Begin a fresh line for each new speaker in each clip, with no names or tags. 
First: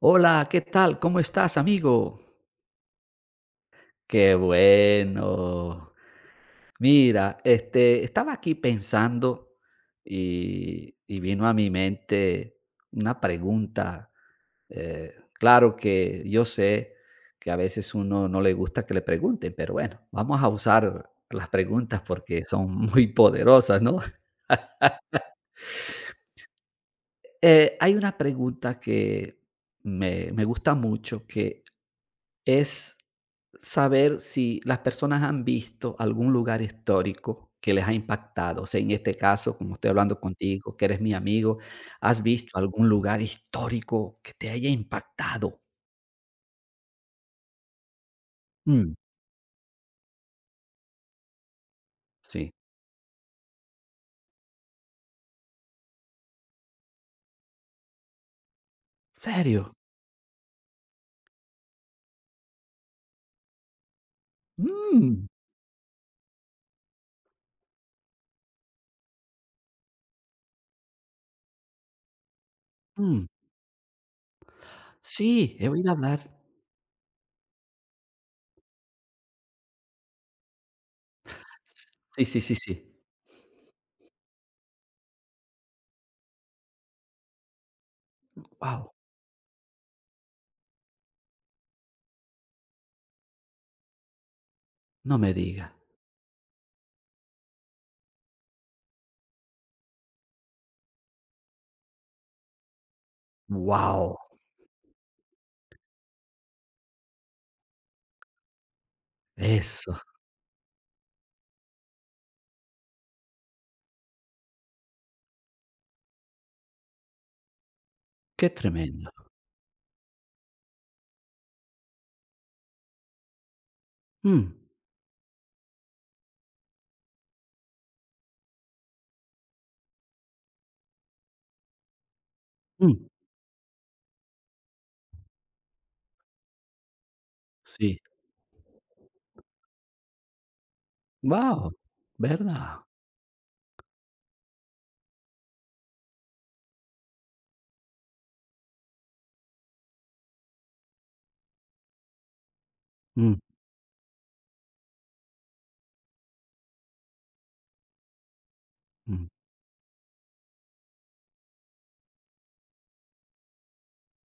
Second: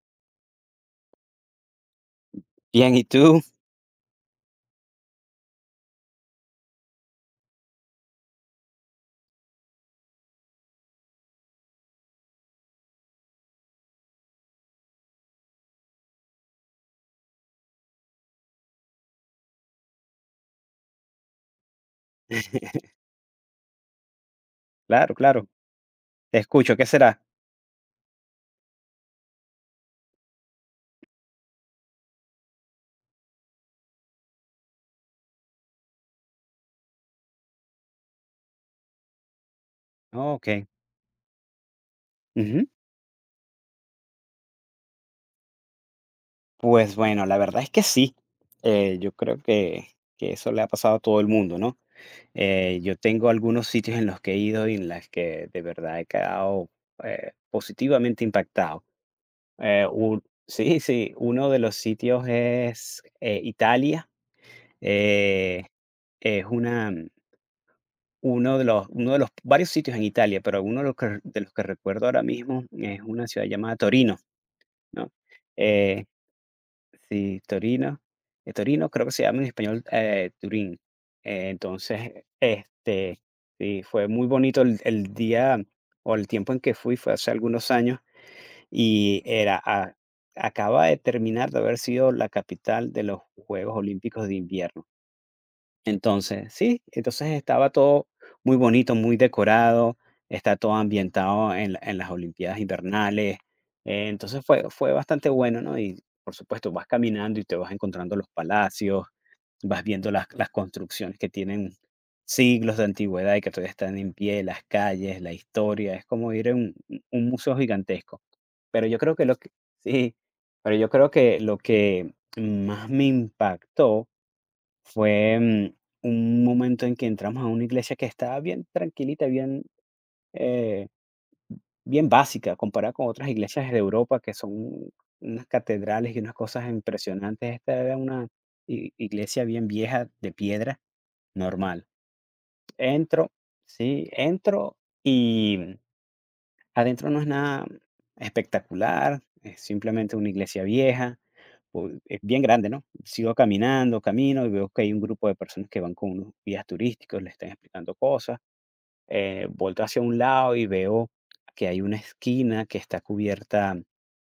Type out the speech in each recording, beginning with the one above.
Hola, ¿qué tal? ¿Cómo estás, amigo?
Bien, ¿y tú?
Qué bueno. Mira, estaba aquí pensando y vino a mi mente una pregunta. Claro que yo sé que a veces uno no le gusta que le pregunten, pero bueno, vamos a usar las preguntas porque son muy poderosas, ¿no?
Claro, claro. Te escucho, ¿qué será?
Hay una pregunta que me gusta mucho, que es saber si las personas han visto algún lugar histórico que les ha impactado. O sea, en este caso, como estoy hablando
Okey.
contigo, que eres mi amigo, ¿has visto
Ujú.
algún lugar histórico que te haya impactado?
Pues bueno, la verdad es que sí.
Mm,
Yo creo que eso le ha pasado a todo el mundo, ¿no?
sí.
Yo tengo algunos sitios en los que he ido y en las que de verdad he quedado, positivamente impactado.
¿Serio?
Un Sí, sí, uno de los sitios es, Italia.
Mm,
Eh, es una, mm, Uno de los varios sitios en Italia, pero uno de los que recuerdo ahora mismo es
mm.
una ciudad llamada Torino, ¿no?
Sí, he oído
Eh,
hablar.
sí, Torino, Torino creo que se llama en español, Turín. Eh, entonces,
Sí, sí, sí, sí.
este, sí, fue muy bonito el día o el tiempo en que fui, fue hace algunos años,
Wow.
y era, acaba de terminar de haber sido la capital de los Juegos Olímpicos de Invierno.
No me diga.
Entonces, sí, entonces estaba todo muy bonito, muy decorado, está todo ambientado en la en las Olimpiadas Invernales.
Wow.
Fue bastante bueno, ¿no? Y, por supuesto, vas caminando y te vas encontrando los palacios, vas
Eso,
viendo las construcciones que tienen siglos de antigüedad y que todavía están en pie, las calles, la historia. Es como ir a un museo gigantesco.
qué
Pero yo
tremendo.
creo que lo que, sí, pero yo creo que lo que más me impactó
Mm,
fue, un momento en que entramos a una iglesia que estaba bien tranquilita, bien, eh, básica, comparada
mm,
con otras iglesias de Europa que son unas catedrales y unas cosas impresionantes. Esta era
sí.
una iglesia bien vieja, de piedra,
Wow.
normal.
¿Verdad?
Entro, sí, entro y adentro no es nada espectacular, es simplemente una iglesia vieja. Es bien grande, ¿no? Sigo
Mm,
caminando, camino y veo que hay un grupo de personas que van con unos guías turísticos, le están explicando cosas.
mm,
Volto hacia un lado y veo que hay una esquina que está cubierta,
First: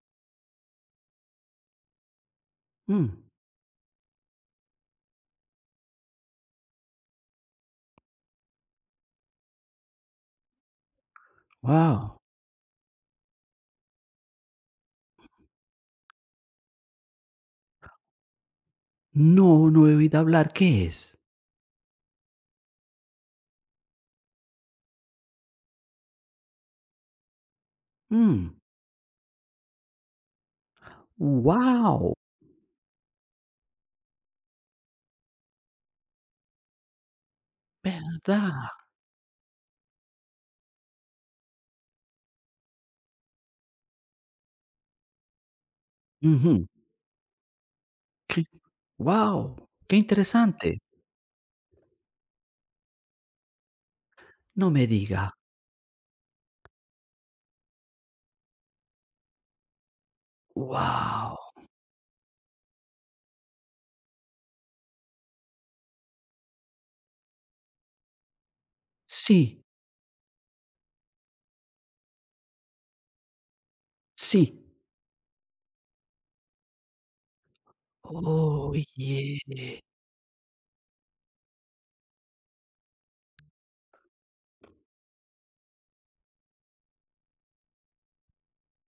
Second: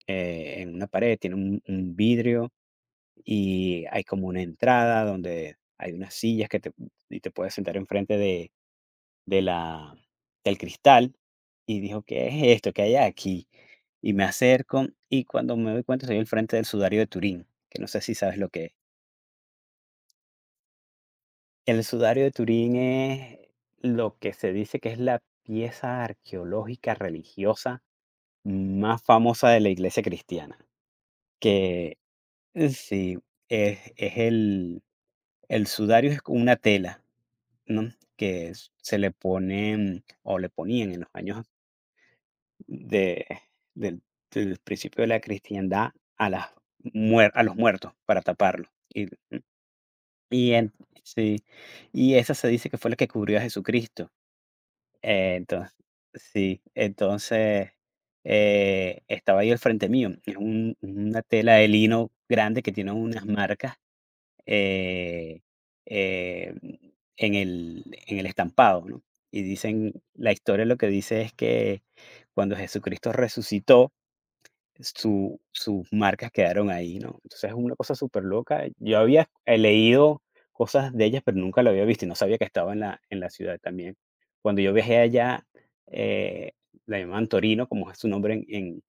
en una pared, tiene un, vidrio,
mm.
y hay como una entrada donde hay unas sillas y te puedes sentar enfrente de la del cristal, y dijo:
Wow.
"¿Qué es esto? ¿que hay aquí?". Y me acerco, y cuando me doy cuenta, soy el frente del sudario de Turín, que no sé si sabes lo que es.
No, no he oído hablar, ¿qué es?
El sudario de Turín es lo que se dice que es la pieza arqueológica religiosa
Mm.
más famosa de la Iglesia cristiana, que,
¡Guau!
sí, es el sudario. Es como una tela, ¿no? Que
¿Verdad?
se le ponen, o le ponían en los años de, del, del principio de la cristiandad a, las
Ujú.
a los muertos, para
Qué
taparlo.
guau, qué
Y, en-
interesante.
sí, y esa se dice que fue la que cubrió a Jesucristo.
No me diga.
Entonces, sí, entonces, estaba ahí al frente mío. Es una
Wow,
tela de lino grande que tiene unas marcas, eh, eh, en, en el estampado, ¿no? Y
sí,
dicen, la historia lo que dice es que cuando Jesucristo resucitó,
sí.
su, sus marcas quedaron ahí, ¿no? Entonces, es una cosa súper loca. Yo había,
Oye.
leído cosas de ellas, pero nunca lo había visto, y no sabía que estaba en la ciudad también. Cuando yo viajé allá, eh, la llamaban Torino, como es su nombre en en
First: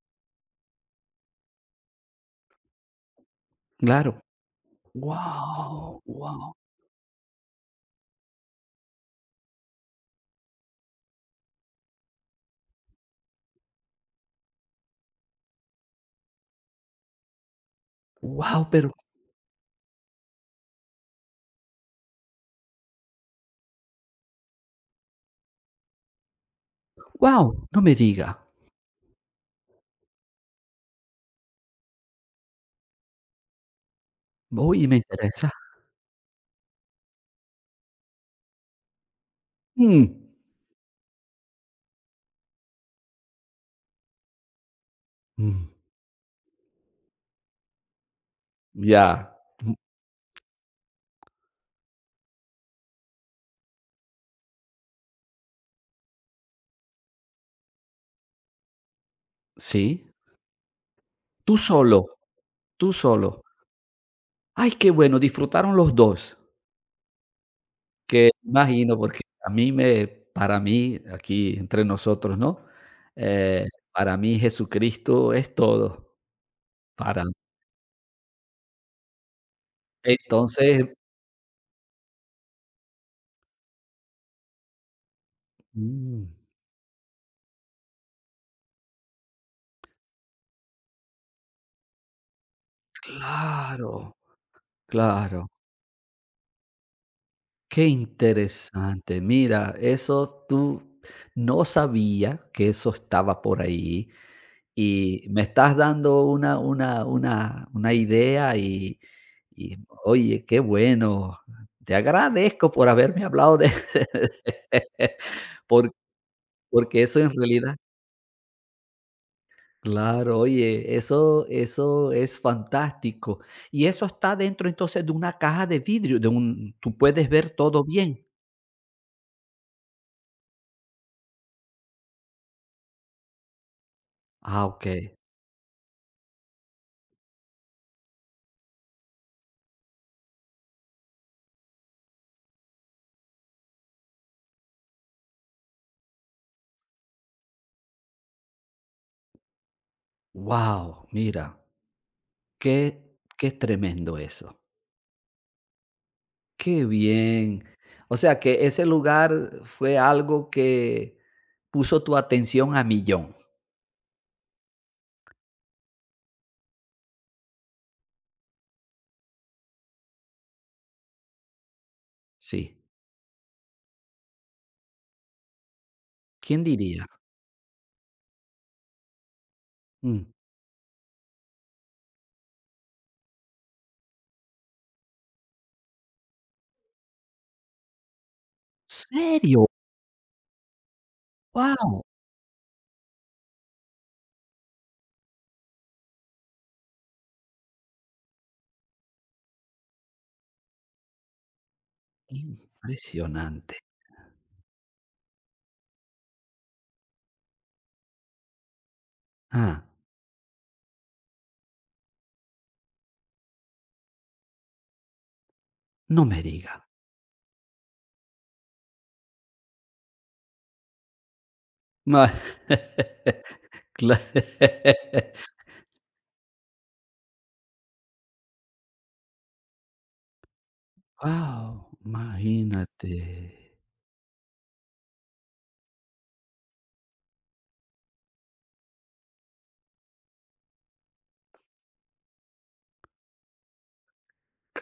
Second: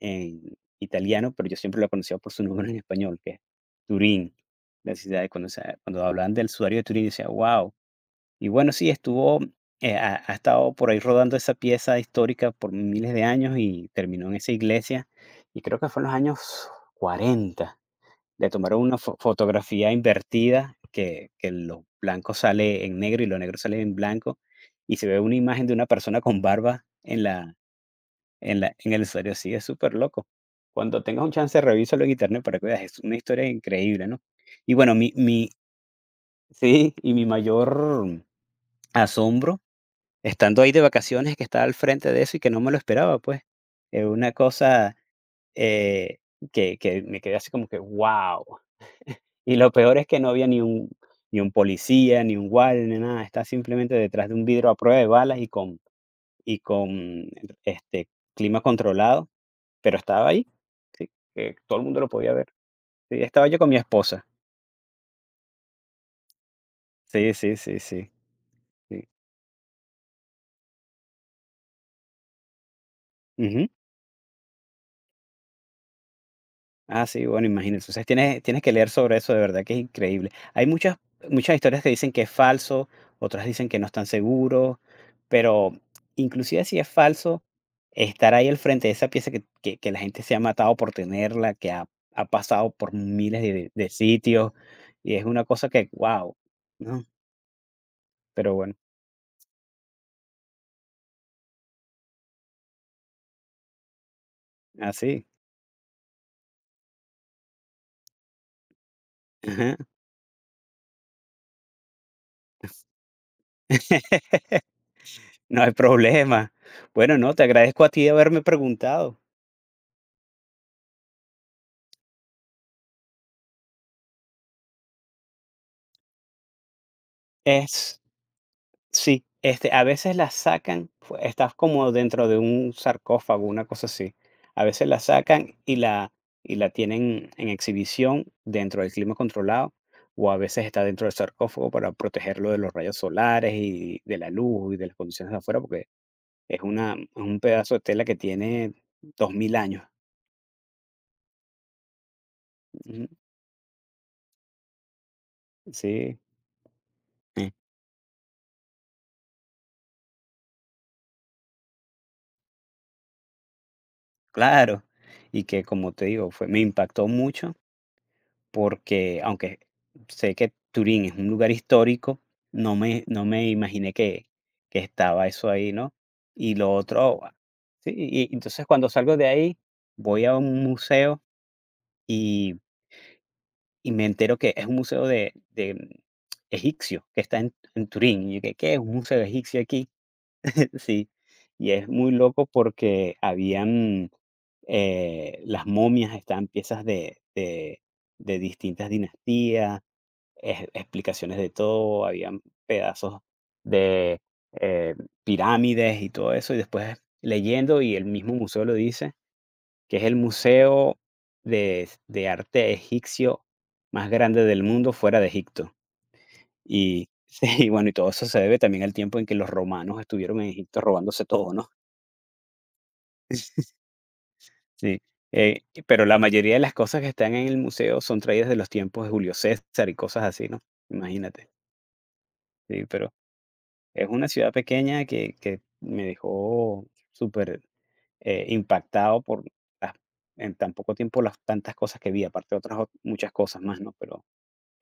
en italiano, pero yo siempre la conocía por su nombre en español, que es
Claro.
Turín, la ciudad. De
Wow,
cuando hablaban del
wow,
sudario de Turín, decía: "Guau". Y bueno, sí, estuvo, ha estado por ahí rodando esa pieza histórica por miles de años, y terminó en esa iglesia. Y creo que fue en los años 40. Le
wow,
tomaron
pero
una fotografía invertida, que lo blanco sale en negro y lo negro sale en blanco. Y se ve una imagen de una persona con barba en,
wow,
la,
no me diga.
en el usuario. Sí, es súper loco. Cuando tengas un chance, revísalo en internet para que veas. Es una historia increíble, ¿no? Y
Oye,
bueno,
me interesa.
sí, y mi mayor asombro,
Mm,
estando ahí de vacaciones, que estaba al frente de eso y que no me lo esperaba, pues. Es una cosa,
mm,
eh, que me quedé así como que: wow.
ya.
Y lo
Mm,
peor es que no había ni un policía, ni un guardia, ni nada. Está simplemente detrás de un vidrio a prueba de balas y con y con, este, clima controlado, pero
sí.
estaba ahí, sí,
Tú
que todo el mundo lo
solo,
podía ver.
tú
Sí,
solo.
estaba yo con mi esposa.
Ay, qué bueno, disfrutaron los 2.
Sí, sí, sí, sí,
Que imagino,
sí.
porque a mí me para mí, aquí entre nosotros, ¿no?
Ujú.
Para mí Jesucristo es todo,
Ah,
para
sí,
mí.
bueno, imagínate. Entonces, tienes que leer sobre eso, de verdad que es increíble. Hay
Entonces
muchas historias que dicen que es falso, otras dicen que no están seguros, pero
mm,
inclusive si es falso, estar ahí al frente de esa pieza que la gente se ha matado por tenerla, que ha, pasado por miles de,
claro,
sitios, y es una
claro,
cosa que, wow, ¿no?
qué
Pero bueno,
interesante. Mira, eso tú no sabía que eso estaba por ahí. Y
así.
me estás dando una idea y
Ajá.
oye, qué bueno. Te agradezco por haberme hablado de
No hay
por
problema.
porque
Bueno,
eso en
no, te
realidad
agradezco a ti de haberme preguntado.
claro, oye, eso es fantástico. Y eso está dentro, entonces, de una caja de vidrio, de un ¿tú puedes ver todo
Es
bien?
Sí, a veces las sacan, fue estás como dentro de un sarcófago, una cosa así. A
Ah, ok.
veces la sacan y la tienen en exhibición dentro del clima controlado, o a veces está dentro del sarcófago para protegerlo de los rayos solares y de la luz y de las condiciones de afuera, porque es una es un pedazo de tela que tiene 2000 años.
Wow, mira,
Ujú,
qué qué tremendo eso.
sí,
Qué
eh,
bien. O sea, que ese lugar fue algo que puso tu atención a millón.
claro. Y que, como te digo, fue me impactó mucho. Porque aunque sé que Turín es un lugar histórico,
Sí.
no me imaginé que estaba eso ahí, ¿no? Y
¿Quién
lo
diría?
otro, ah, sí, y entonces cuando salgo de ahí, voy
Mm.
a un museo, y y me entero que es un museo de egipcio que está en Turín. Y yo: "¿Qué qué? ¿es un museo egipcio
¿Serio?
aquí?". Sí, y es
Wow.
muy loco porque habían, las momias, estaban piezas de distintas dinastías, explicaciones de todo, habían pedazos
Impresionante.
de, eh, pirámides y todo eso, y después leyendo, y el mismo museo lo dice,
Ah,
que es el museo de, arte egipcio más grande del mundo fuera de Egipto.
no me diga.
Y, sí, y bueno, y todo eso se debe también al tiempo en que los romanos estuvieron en Egipto robándose todo, ¿no?
Ma cla
Sí. Pero la mayoría de las cosas que están en el museo son traídas de los tiempos de Julio César y cosas así, ¿no? Imagínate.
Guau,
Sí,
imagínate.
es una ciudad pequeña que me dejó súper, impactado por las en tan poco tiempo, las tantas cosas que vi, aparte de otras, muchas cosas más, ¿no? Pero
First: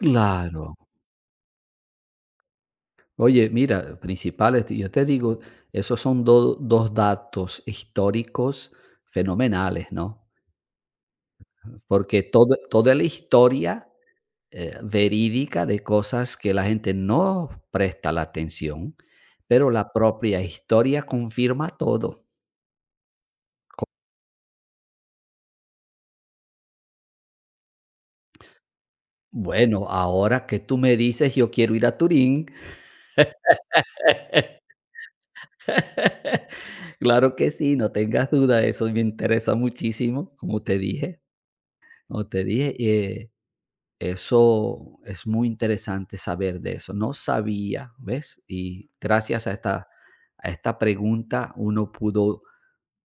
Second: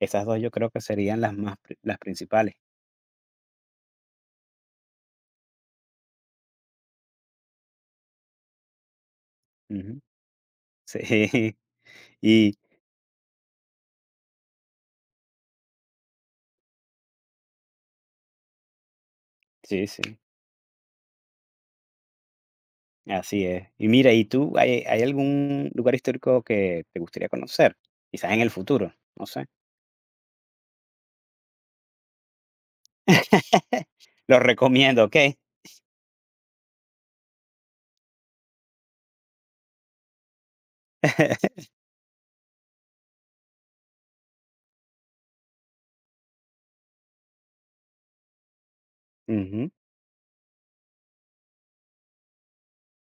esas 2 yo creo que serían las más principales.
Oye, mira, principales, yo te digo, esos son do 2 datos históricos fenomenales,
Ujú.
¿no?
Sí,
Porque todo
y
toda la historia, verídica de cosas que la gente no presta la atención, pero
sí,
la
sí,
propia historia confirma todo.
así es.
Co
Y mira, ¿y tú hay algún lugar histórico que te gustaría conocer? Quizás en el futuro, no sé.
bueno, ahora que tú me dices, yo quiero ir a Turín.
Lo recomiendo, ¿okey?
Claro que sí, no tengas duda, eso me interesa muchísimo, como te dije, eso es muy interesante saber de eso. No sabía, ¿ves? Y gracias
Ujú,
a esta pregunta uno pudo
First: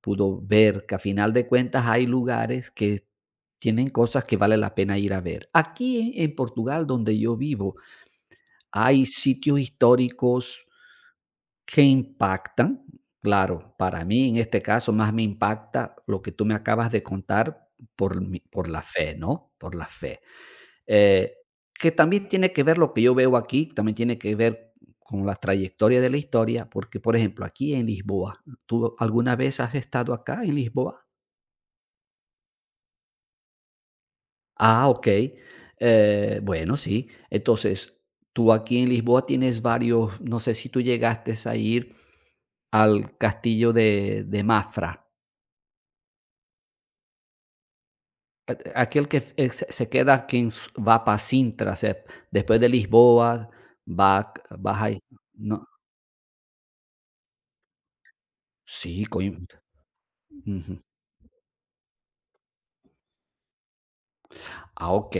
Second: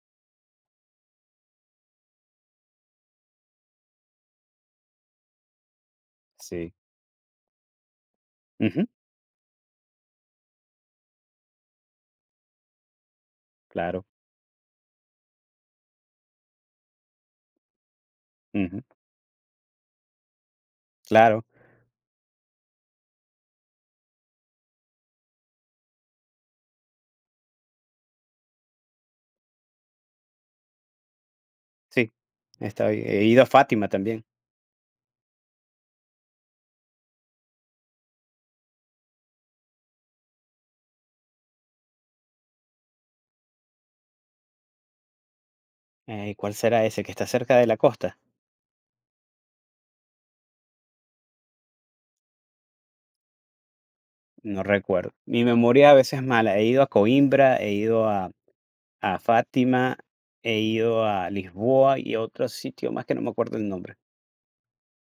pudo ver que a final de cuentas hay lugares que tienen cosas que vale la pena ir a ver. Aquí en
sí,
Portugal, donde yo vivo,
ujú,
hay sitios históricos que impactan. Claro, para
claro,
mí en este caso más me impacta lo que tú me acabas de contar por, mi- por la
ujú,
fe, ¿no? Por la fe. Eh,
claro.
que también tiene que ver lo que yo veo aquí, también tiene que ver con la trayectoria de la historia, porque por ejemplo, aquí en Lisboa, ¿tú alguna vez has estado acá en Lisboa?
Sí, está bien. He ido a Fátima también.
Ah, okey. Bueno, sí. Entonces, tú aquí en Lisboa tienes varios no sé si tú llegaste a ir al castillo de Mafra,
¿Cuál será ese que está cerca de la costa?
a aquel que f se se queda quien s va para Sintra, se después de Lisboa, va
No
vas ahí.
recuerdo, mi
No
memoria a veces es mala. He ido a Coimbra, he ido a,
sí, coño.
Fátima, he ido a Lisboa y otro sitio más que no me acuerdo el nombre.
Ah, ah, ok.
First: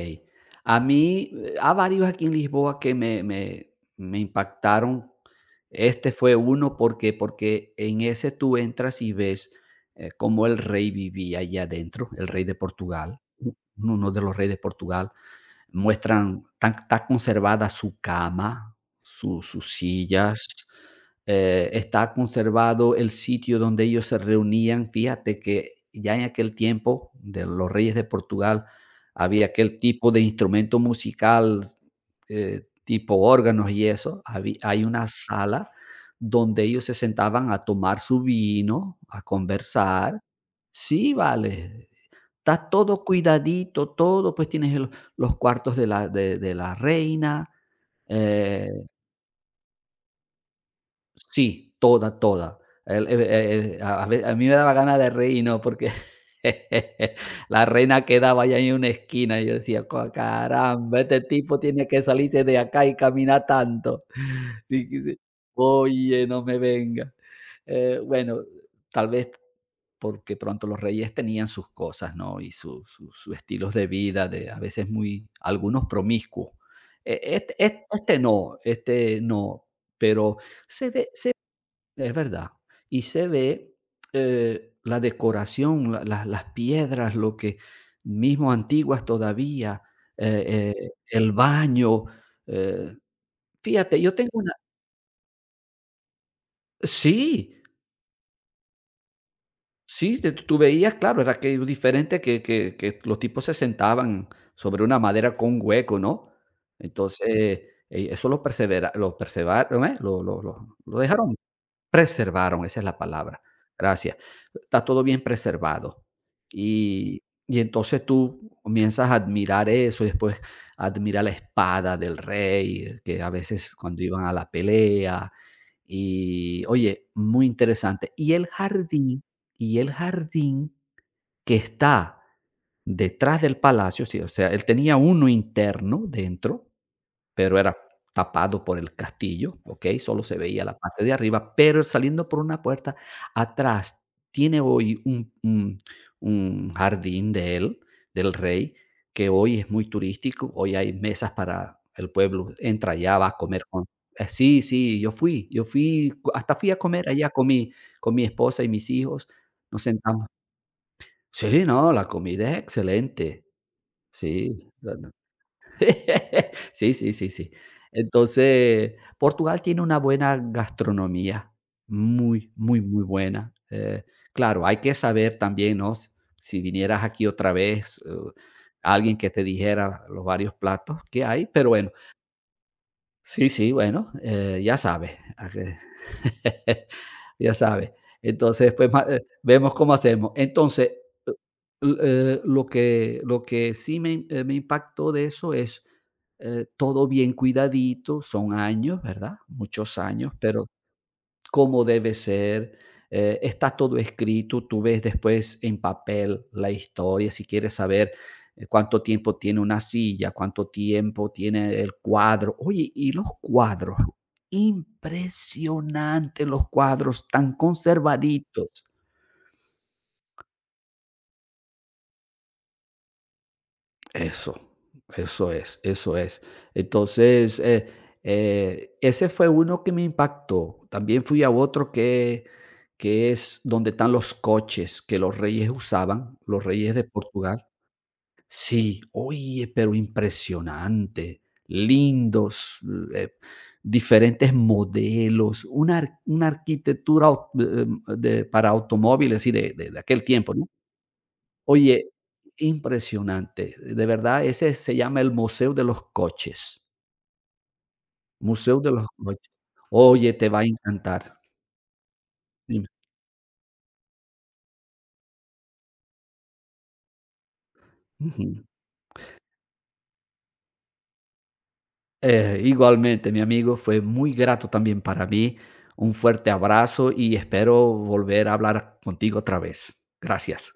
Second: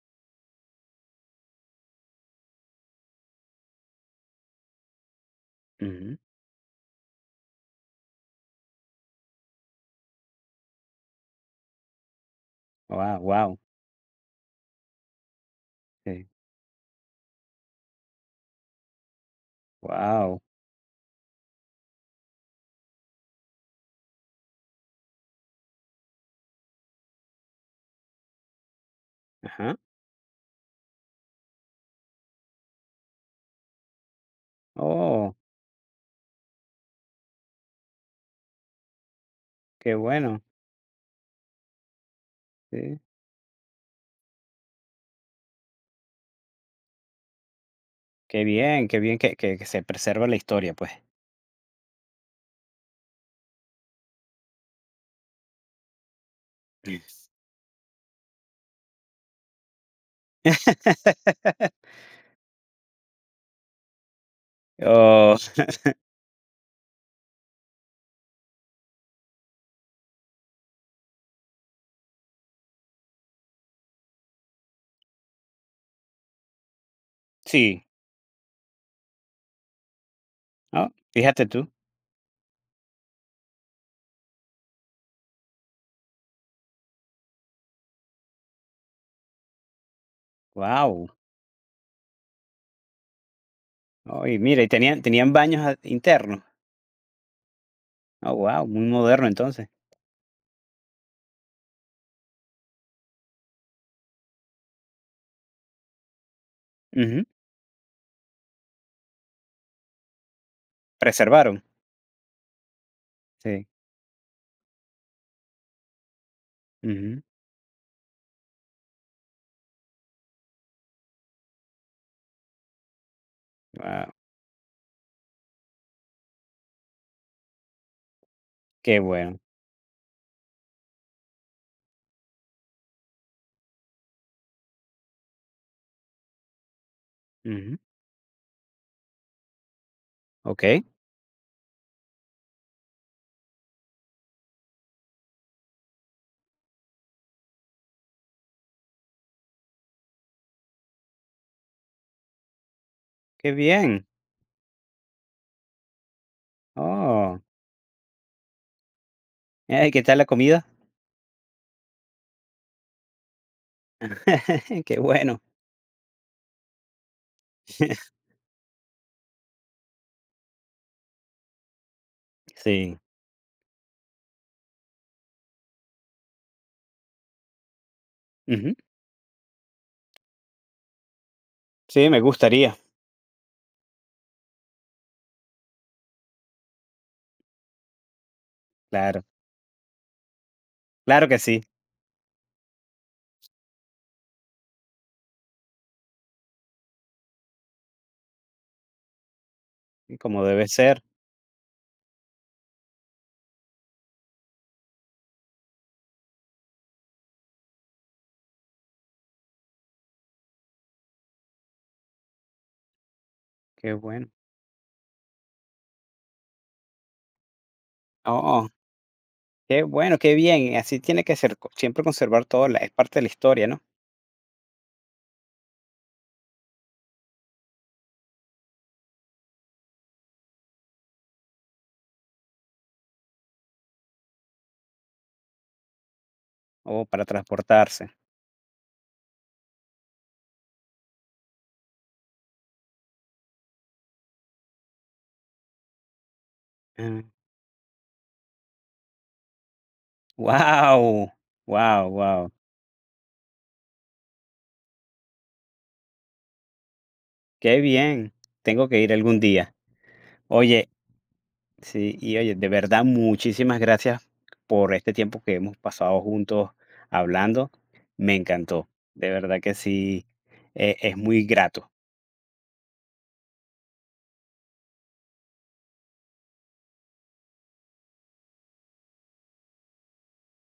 A mí, a varios aquí en Lisboa que me impactaron. Este
Ujú.
fue uno porque, porque en ese tú entras y ves cómo el rey vivía allá adentro, el rey de Portugal,
Wow.
u-
Wow.
uno de los reyes de Portugal.
Sí,
Muestran tan está conservada su cama, su sus
guau.
sillas, está conservado el sitio donde ellos se reunían. Fíjate que ya en aquel tiempo de los reyes de Portugal había
Ajá.
aquel tipo de instrumento musical, tipo órganos y eso. Habí hay una
Oh,
sala donde ellos se sentaban a tomar su vino, a
qué
conversar.
bueno.
Sí, vale. Está
Sí.
todo cuidadito, todo, pues tienes el los cuartos de la reina, eh
Qué bien que se preserva la historia, pues.
sí, toda, toda. El a ve a mí me daba ganas de reírnos porque la reina quedaba allá en una esquina y yo decía: "Co caramba, este tipo tiene que salirse de acá y caminar tanto". Y que se-
Oh,
Oye, no me venga. Bueno, tal vez porque pronto los reyes tenían sus cosas, ¿no? Y sus su, su estilos de vida, de a veces muy, algunos promiscuos. E- Este,
sí.
este- este no, pero
Oh,
se ve, se-
fíjate tú.
es verdad, y se ve la decoración, la- la- las piedras, lo que mismo antiguas todavía,
Wow.
el baño. eh, Fíjate, yo
Oh,
tengo
y
una,
mira, y tenían baños a internos.
sí,
Oh, guau, muy moderno entonces.
sí, te- tú veías, claro, era que diferente que los tipos se sentaban sobre una madera con hueco, ¿no?
Ujú.
Entonces, eso lo persevera, lo perseveraron, ¿eh? Lo dejaron
Preservaron.
preservaron, esa es la palabra,
Sí.
gracias. Está todo bien preservado. Y
Ujú.
y entonces tú comienzas a admirar eso, y después admira la espada del rey, que a veces cuando
Wow,
iban a la pelea, y oye, muy interesante. Y el
qué
jardín
bueno.
y el jardín que está detrás del palacio, sí, o sea, él tenía uno interno dentro, pero era
Ujú.
tapado por el castillo, ¿okey? Solo se veía la
Okey,
parte de arriba, pero saliendo por una puerta atrás tiene hoy un jardín de él, del rey, que hoy es muy turístico, hoy hay mesas para el pueblo, entra allá, va a
qué
comer con
bien.
sí, sí, cu- hasta fui a comer allá
Oh,
con mi esposa y mis hijos, nos
¿y qué tal la
sentamos.
comida?
Sí, no, la comida es excelente, sí.
Qué
Bueno,
bueno.
sí, sí, sí, sí. Entonces, Portugal tiene una buena gastronomía, muy, muy,
Sí.
muy buena. Claro, hay que saber también, ¿no? Si si vinieras aquí otra vez,
Ujú.
alguien que te dijera los varios platos que hay, pero bueno,
Sí, me gustaría.
sí, sí, bueno, ya sabes, a que ya sabes. Entonces, pues, ma
Claro,
vemos cómo hacemos. Entonces,
claro
eh,
que sí,
lo que sí me me impactó de eso es, todo bien cuidadito, son años, ¿verdad? Muchos
y
años,
como
pero
debe ser.
cómo debe ser. Está todo escrito, tú ves después en papel la historia, si quieres saber cuánto tiempo tiene una silla, cuánto tiempo tiene el cuadro. Oye, y los
Qué
cuadros,
bueno.
impresionante los cuadros, tan
Oh,
conservaditos.
qué bueno, qué bien. Así tiene que ser, co siempre conservar todo, la es parte de la historia, ¿no?
Eso, eso es, eso es. Entonces, ese fue uno que me impactó. También fui a otro que es donde están los coches que los reyes usaban, los reyes
O
de
para
Portugal.
transportarse.
Sí, oye, pero impresionante, lindos, eh, diferentes modelos, una, ar- una arquitectura au- de- para automóviles y de aquel tiempo, ¿no?
Wow. Wow.
Oye,
Wow.
impresionante. De verdad, ese se llama el Museo de los Coches.
Qué bien,
Museo
tengo
de
que
los
ir algún
Coches.
día.
Oye, te va a
Oye,
encantar.
sí, y oye, de
Dime.
verdad, muchísimas gracias por este tiempo que hemos pasado juntos hablando. Me
Ujú.
encantó, de verdad que sí, es muy grato.
Igualmente, mi amigo, fue muy grato también para mí. Un fuerte abrazo y espero volver a hablar contigo otra vez. Gracias.